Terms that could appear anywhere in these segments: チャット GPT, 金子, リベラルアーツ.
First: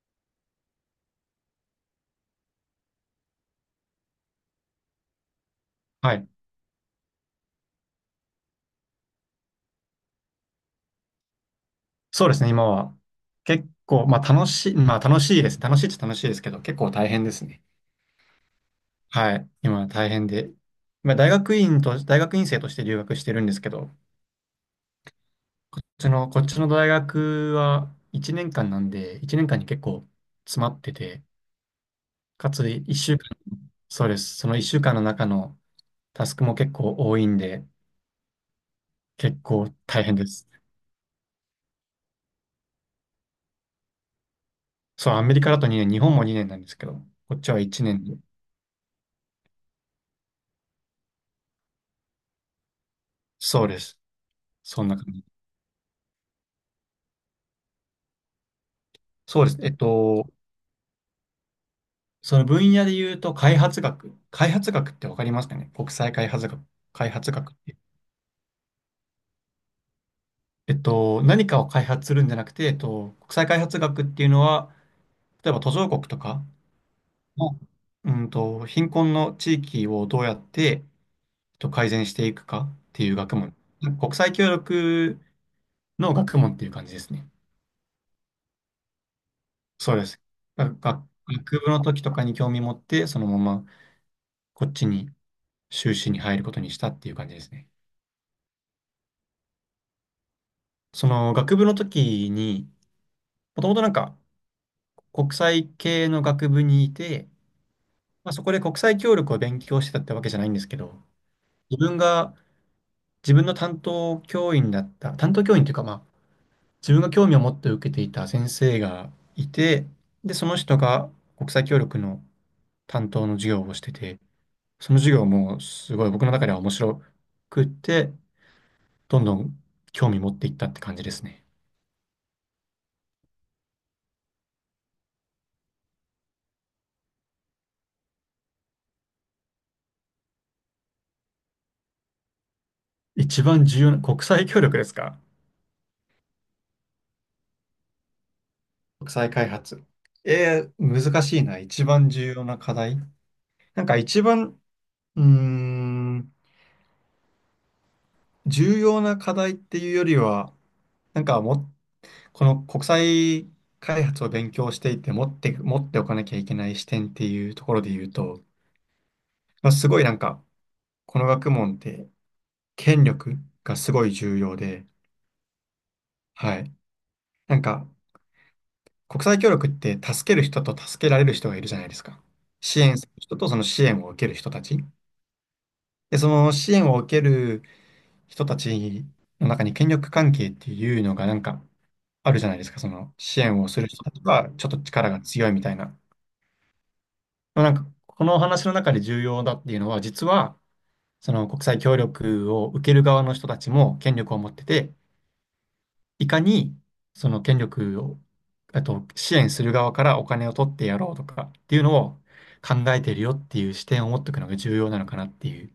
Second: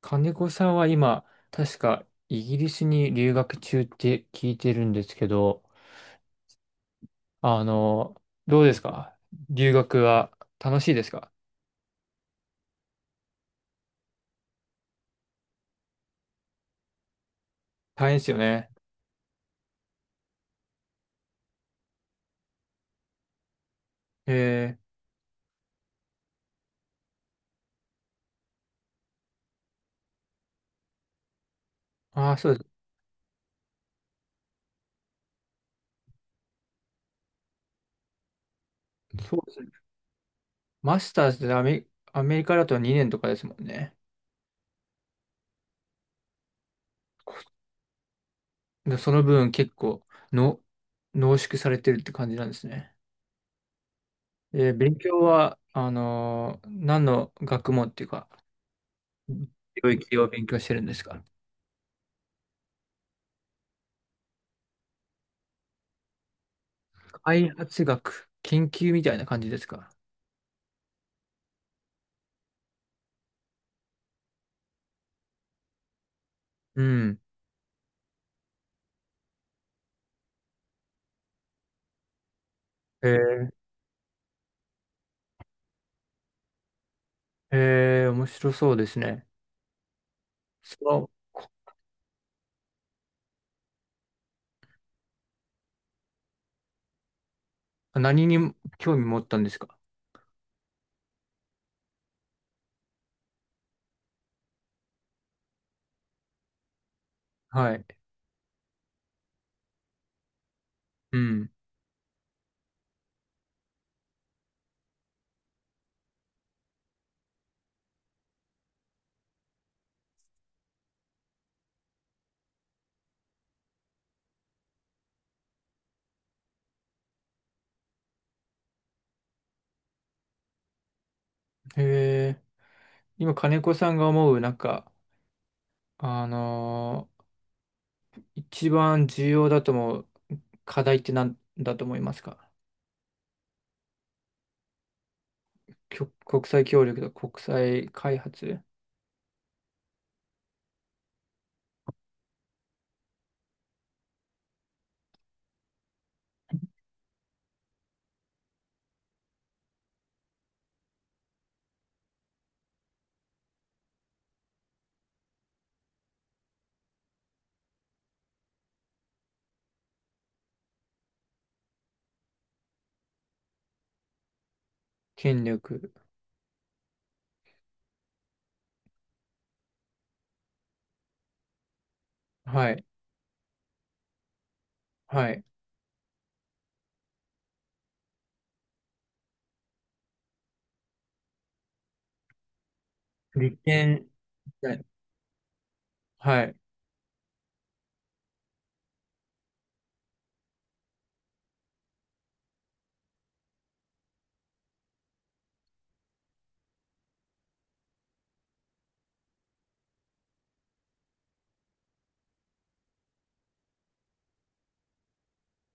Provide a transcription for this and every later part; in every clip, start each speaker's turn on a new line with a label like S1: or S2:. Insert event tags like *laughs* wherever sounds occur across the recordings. S1: 金子さんは今、確かイギリスに留学中って聞いてるんですけど、
S2: はい。
S1: あの、どうですか？留学は楽しいですか？
S2: そうですね、今は。結構、まあ楽しいです。楽しいっちゃ楽しいですけど、結構大変ですね。
S1: 大変ですよね。
S2: はい。今は大変で。まあ大学院生として留学してるんですけど、
S1: え
S2: こっちの大学は1年間なんで、1年間に結構詰まってて、
S1: ー、ああ、そ
S2: か
S1: うで
S2: つ1週間、そうです。その1週間の中のタスクも結構多いんで、
S1: す。そ
S2: 結
S1: うです
S2: 構
S1: ね。
S2: 大変です。
S1: マスターズでアメリカだと2年とかですもんね。
S2: そう、アメリカだと2年、日本も2年なんですけど、こっ
S1: こ
S2: ちは1年で。
S1: でその分結構の濃縮されてるって感じなんですね。
S2: そうです。
S1: えー、
S2: そん
S1: 勉
S2: な感
S1: 強
S2: じ。
S1: は、何の学問っていうか、
S2: そうです。
S1: 領域を勉強してるんですか？
S2: その分野で言うと、開発学。開発学ってわかりますかね、国際開発学。開発
S1: 開
S2: 学って。
S1: 発学、研究みたいな感じですか。
S2: 何かを開発するんじゃなくて、国際開発学っていうのは、例えば途上国とか
S1: うん。
S2: の、貧困の地域をどうやって、改善していくかって
S1: へ
S2: いう学
S1: え、
S2: 問。国際協力の学問っていう感じですね。
S1: へえ、面白そうですね。
S2: そうです。
S1: そ
S2: 学
S1: の、
S2: 学部の時とかに興味持って、そのままこっちに修士に入ることにしたっていう感じですね。
S1: 何に興味持ったんですか？
S2: その学部の時に、もともとなんか国際系の学部にいて、
S1: はい。
S2: まあ、そこで国際協力を勉強してたってわけじゃないんですけど、
S1: うん。
S2: 自分が自分の担当教員だった、担当教員というかまあ自分が興味を持って受けていた先生がいて、で、その人が国際協力の担当の授業をしてて、その授業もすごい僕の中では面白くって、どんどん興味持っていったって感じですね。
S1: へえ、今、金子さんが思う、あのー一番重要だと思う課題って何だと思いますか？
S2: 一番重要な、国際協力ですか？
S1: 国際協力と国際開発、
S2: 国際開発。えー、難しいな。一番重要な課題。なんか一番、うーん、重要な課題っていうよりは、なんかも、この国際開発を勉強していて持っておかなきゃいけない視点っていうところで言うと、まあ、すごいなんか、この学問って権力がすごい重要で。
S1: 権力。
S2: はい。なんか、国際協力って助ける人と助けられる人がいるじゃないですか。
S1: は
S2: 支
S1: い。
S2: 援する人とその支援を受ける人たち。
S1: はい。
S2: で、その支援を受ける人たちの中に権力関係っていうのがなんかあるじゃないですか。その支
S1: 利
S2: 援をする人
S1: 権。
S2: たちはちょっ
S1: は
S2: と
S1: い。
S2: 力が強いみたいな。
S1: はい。
S2: まあなんかこのお話の中で重要だっていうのは、実はその国際協力を受ける側の人たちも権力を持ってて、いかにその権力を、あと支援する側からお金を取ってやろうとかっていうのを考えてるよっていう視点を持っておくのが重要なのかなっていう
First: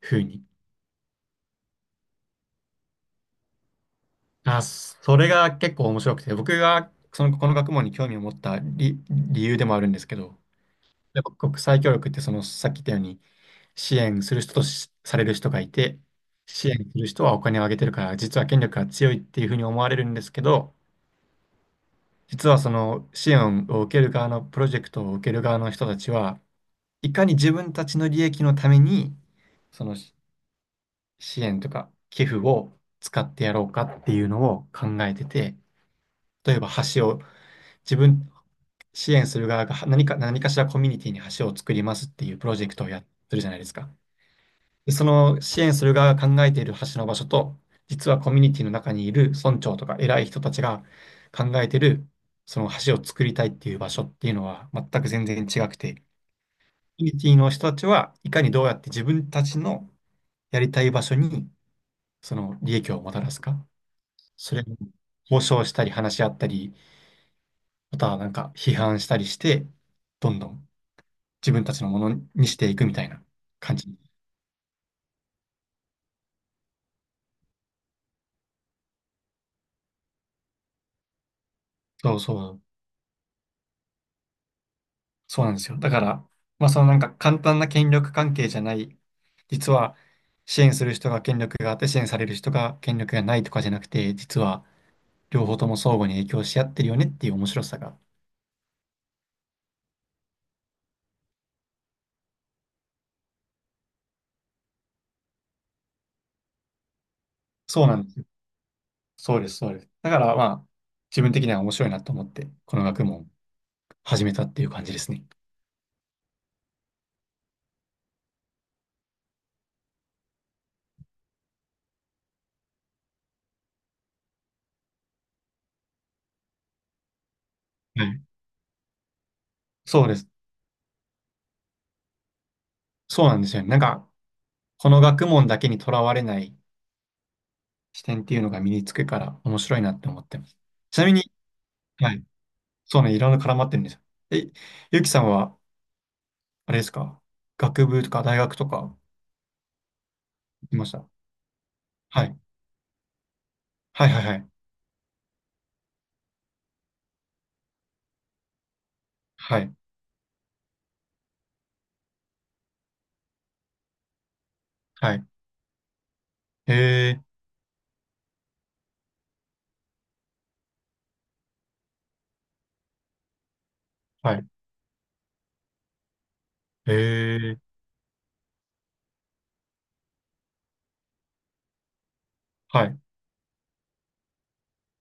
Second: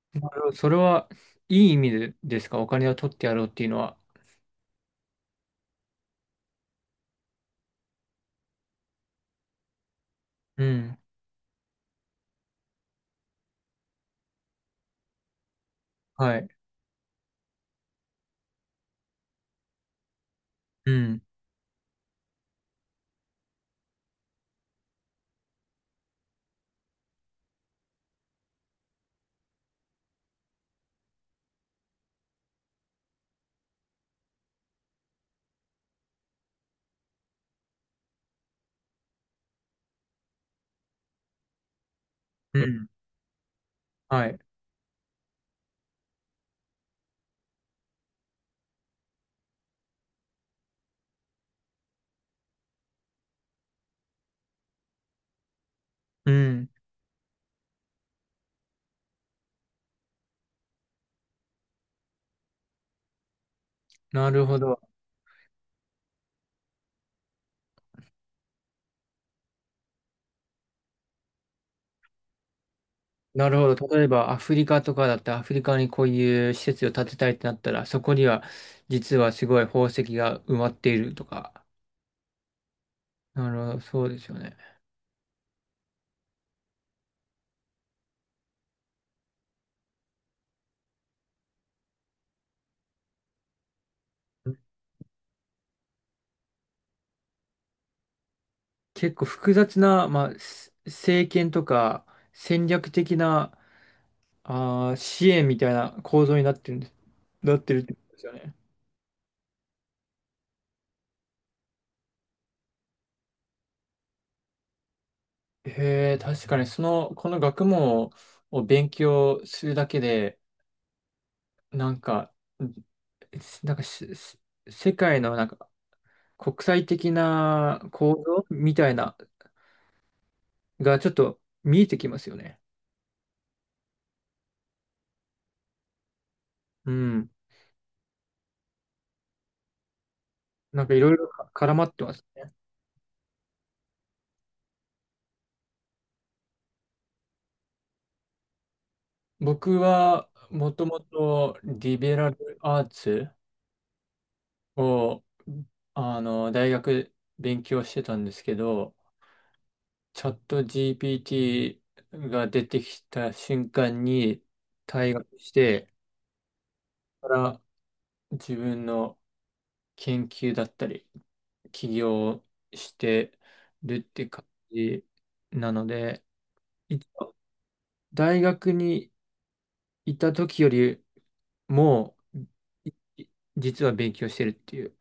S2: ふう
S1: なる
S2: に。
S1: ほど、それは、いい意味でですか？お金を取ってやろうっていうのは。
S2: あ、それが結構面白くて、僕がその、この学問に興味を持った理由でもあるんですけど、
S1: うん。
S2: やっぱ国際協力ってその、さっき言ったように、支援する人とされる人がいて、
S1: はい。
S2: 支援する人はお金をあげてるから、実は権力が強いっていうふうに思われるんですけど、
S1: うん。
S2: 実はその支援を受ける側のプロジェクトを受ける側の人たちは、いかに自分たちの利益のために、そのし支援とか寄付を使ってやろうかっていうのを考えてて、例えば橋を自分、支援する側が何かしらコミュニティに橋を作りますっていうプロ
S1: う
S2: ジェクト
S1: ん。
S2: をやってるじゃないですか。
S1: はい。
S2: で、その支援する側が考えている橋の場所と、実はコミュニティの中にいる村長とか偉い人たちが考えているその橋を作りたいっていう場所っていうのは全然違くて、コ
S1: うん。
S2: ミュニティの人たちはいかにどうやって自分たちのやりたい場所にその利益をもたらすか、
S1: なる
S2: そ
S1: ほ
S2: れを
S1: ど。
S2: 交渉したり話し合ったり、またはなんか批判したりして、どんどん自分たちのものにしていくみたいな
S1: なるほ
S2: 感
S1: ど。
S2: じ。
S1: 例えば、アフリカとかだって、アフリカにこういう施設を建てたいってなったら、そこには、実はすごい宝石が埋まっているとか。
S2: そうそう、
S1: なるほど。そうですよね。
S2: そうなんですよ。だから、まあそのなんか簡単な権力関係じゃない、実は支援する人が権力があって支援される人が権力がないとかじゃなくて、実は両方とも相互に影響し合ってるよねっていう面白さが。
S1: 結構複雑な、まあ、政権とか、戦略的な、あー、支援みたいな構造になってるんです、なってるっ
S2: そう
S1: て
S2: な
S1: こ
S2: んで
S1: とで
S2: すよ。
S1: すよね。
S2: そうです。だからまあ自分的には面白いなと思って、この学問を始めたっていう感じですね。
S1: へえ、確かに、その、この学問を勉強するだけで、なんか、んなんかし、し世界のなんか国際的な
S2: はい。
S1: 構造みたいな
S2: そうです。
S1: がちょっと見えてきますよね。
S2: そうなんですよね。なんか、この学問だけにとらわれない
S1: うん。
S2: 視点っていうのが身につくから面白いなって思ってます。
S1: なんか
S2: ち
S1: い
S2: な
S1: ろ
S2: み
S1: いろ
S2: に、
S1: か絡まって
S2: は
S1: ま
S2: い。
S1: すね。
S2: そうね、いろんな絡まってるんですよ。え、ゆきさんは、あれですか、学部とか大学とか行っ
S1: 僕はも
S2: て
S1: と
S2: まし
S1: も
S2: た？
S1: とリベ
S2: は
S1: ラ
S2: い。
S1: ルアーツ
S2: はいはいはい。
S1: を大学勉強してたんですけど、
S2: はい。
S1: チャット GPT が出てきた瞬間に退
S2: はい。
S1: 学して、
S2: へえ、
S1: から自分の研究だったり、起業してるって
S2: はい。
S1: 感じなので、
S2: へ
S1: 一応
S2: え、
S1: 大学にいた時よりも、
S2: はい。
S1: い実は勉強してるっていう、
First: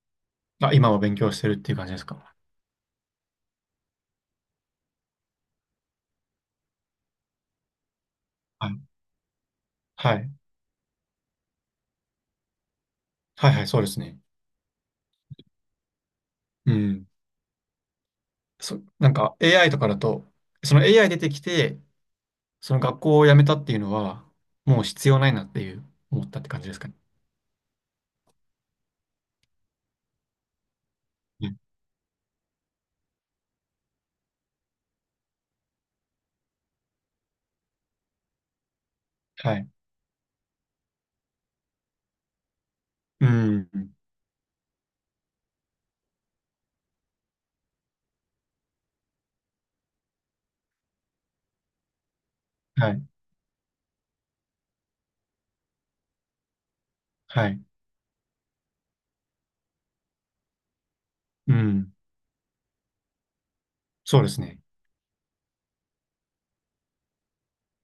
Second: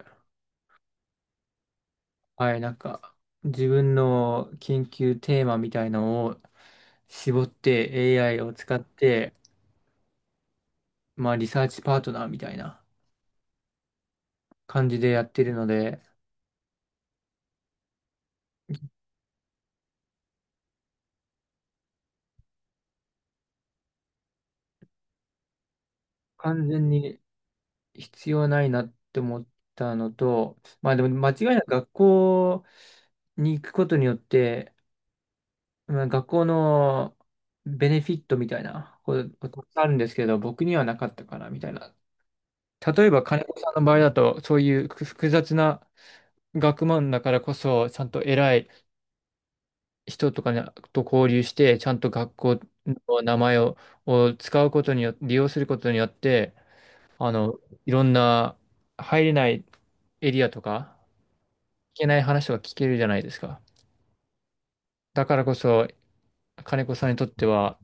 S2: あ、今は勉強してるっていう感じですか？
S1: はい、なんか、自分の研究テーマみたいのを絞って AI を
S2: は
S1: 使
S2: い。
S1: って、
S2: はい。
S1: まあ、リサーチパートナーみたいな
S2: はいはい、そうですね。
S1: 感じでやってるので、
S2: うん。そ、なんか AI とかだと、その AI 出てきて、その学校を辞めたっていうのは、もう必要ないなっていう思ったって感
S1: 完
S2: じです
S1: 全
S2: かね。
S1: に必要ないなって思ったのと、まあでも間違い
S2: うん。
S1: なく学校に行くことによって、まあ、学校のベネフィットみたいなこと
S2: は
S1: たく
S2: い。
S1: さんあるんですけど、僕にはなかったかなみたいな。例えば
S2: う
S1: 金子
S2: ん。
S1: さんの場合だと、そういう複雑な学問だからこそ、ちゃんと偉い人とかと交流して、ちゃんと学校
S2: はい。
S1: の名前を使うことによって、利用することによって、あ
S2: は
S1: の、
S2: い。
S1: いろんな入れないエリアとか、
S2: うん。
S1: けない話とか聞けるじゃないですか。
S2: そうですね。
S1: だからこそ、金子さんにとっては、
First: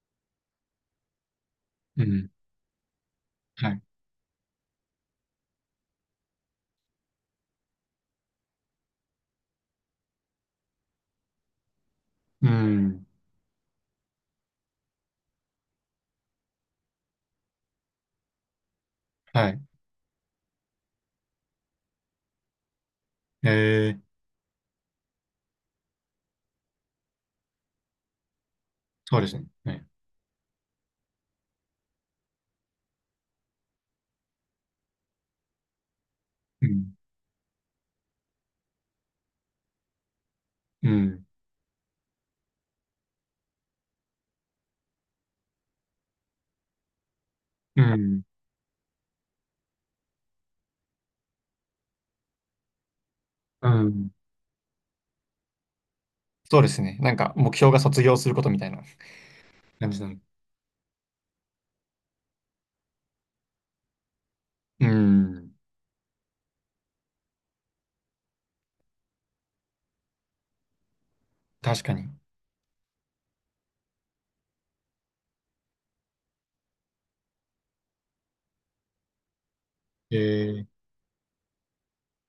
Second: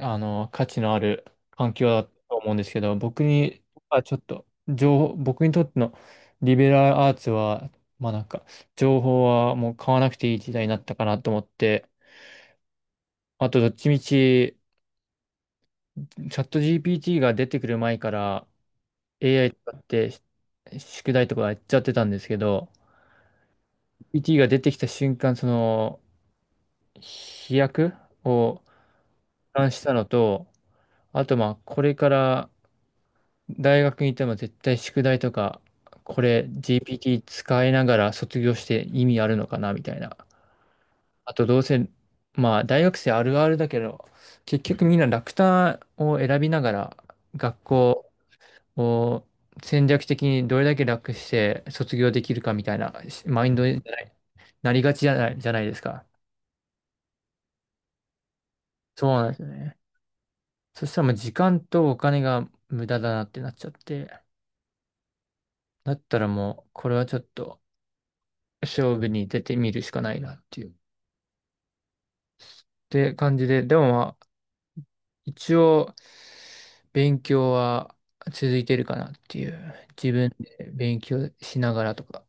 S1: あの、価値のある環境
S2: う
S1: だ
S2: ん。
S1: と思うんですけど、僕に
S2: はい。
S1: はちょっと、情報、僕にとってのリベラルアーツは、まあなんか、情報はもう買わなくていい時代になったかなと思って、
S2: うん。
S1: あとどっちみち、チャット GPT が出てくる前から
S2: は
S1: AI
S2: い。
S1: 使って宿題とかやっちゃってたんですけど、
S2: えー、
S1: GPT が出てきた瞬間、その、飛躍を、
S2: そうですね。
S1: 感
S2: は
S1: し
S2: い。
S1: たのと、あとまあ、これから大学に行っても絶対宿題とか、これ
S2: うん。
S1: GPT 使いながら卒業して意味あるのかなみたいな。
S2: うん。
S1: あとどうせ、まあ大学生あるあるだけど、結局みんな楽単を選びながら学
S2: う
S1: 校
S2: ん。
S1: を戦略的にどれだけ楽して卒業できるかみたいなマインド
S2: う
S1: に
S2: ん。
S1: なりがちじゃないですか。
S2: そうですね。なんか、目標が卒業することみたいな
S1: そうなんですよね。
S2: *laughs* 感じなの。
S1: そしたらもう時間とお金が無駄だなってなっちゃって。
S2: うん。
S1: だったらもう、これはちょっと勝負に出てみるしかないなっていう、
S2: 確かに。
S1: て感じで、でもまあ、一応、勉強は続いてるかなっていう、自分で
S2: え
S1: 勉強しながらとか。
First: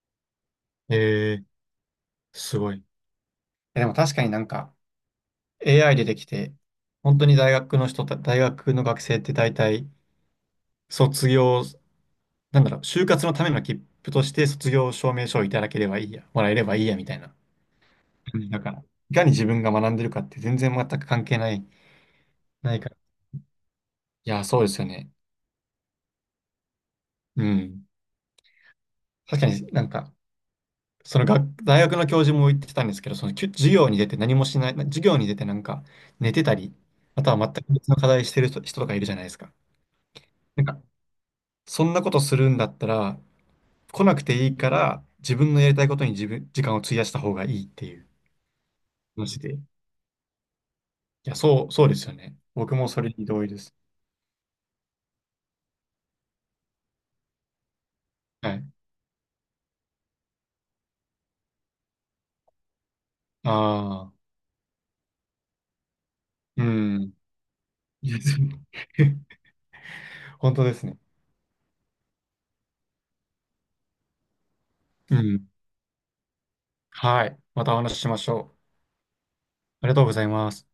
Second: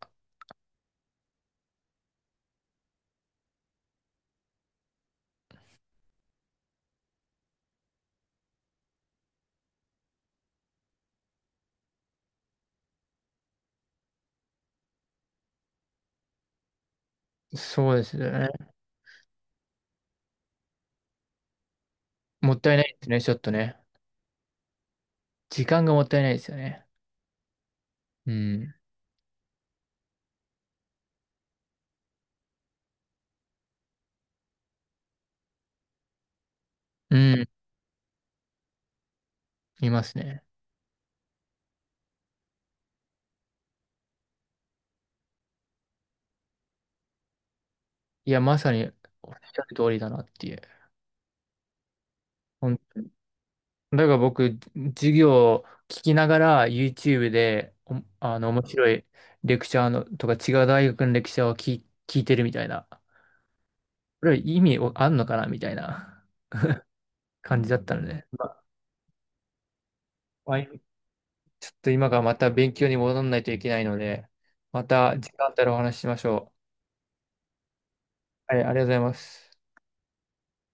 S2: ー、えー、すごい。え、でも確かになんか、AI 出てきて、本当に大学の大学の学生って大体、卒業、なんだろう、就活のための切符として卒業証明書をいただければいいや、もらえればいいや、みたいな。
S1: そうですよ
S2: だ
S1: ね。
S2: から、いかに自分が学んでるかって全く関係ない、
S1: もった
S2: な
S1: い
S2: い
S1: な
S2: か
S1: い
S2: ら。
S1: ですね、ちょっとね。
S2: いや、そうですよね。
S1: 時間がもったいないですよね。
S2: うん。
S1: うん。
S2: 確かになんか、その学、大学の教授も言ってたんですけど、その授業に出て何もしない、授業に出てなんか寝てたり、
S1: う
S2: あとは
S1: ん、
S2: 全く別の課題してる人とかいるじゃないですか。
S1: いますね。
S2: なんか、そんなことするんだったら、来なくていいから、自分のやりたいことに時間を費やした方がいいっていう
S1: いや、まさにおっ
S2: 話で。
S1: しゃる通りだなっていう。
S2: そうですよね。僕もそれに同意です。
S1: だから僕、授業を聞きながら YouTube で、あの、
S2: はい。
S1: 面白いレクチャーのとか違う大学のレクチャーを聞いてるみたいな。
S2: ああ、
S1: これ意味あんのかなみたいな
S2: うん。
S1: 感じだった
S2: *laughs*
S1: の
S2: いや、
S1: で、
S2: そ
S1: ま
S2: う
S1: あ
S2: *laughs* 本
S1: まあ
S2: 当ですね。
S1: ちょっと今からまた勉強に戻らないといけないので、ま
S2: う
S1: た時
S2: ん。
S1: 間あったらお話ししましょ
S2: はい。またお話ししましょ
S1: う。はい、あ
S2: う。
S1: りがとうございます。
S2: ありがとうございます。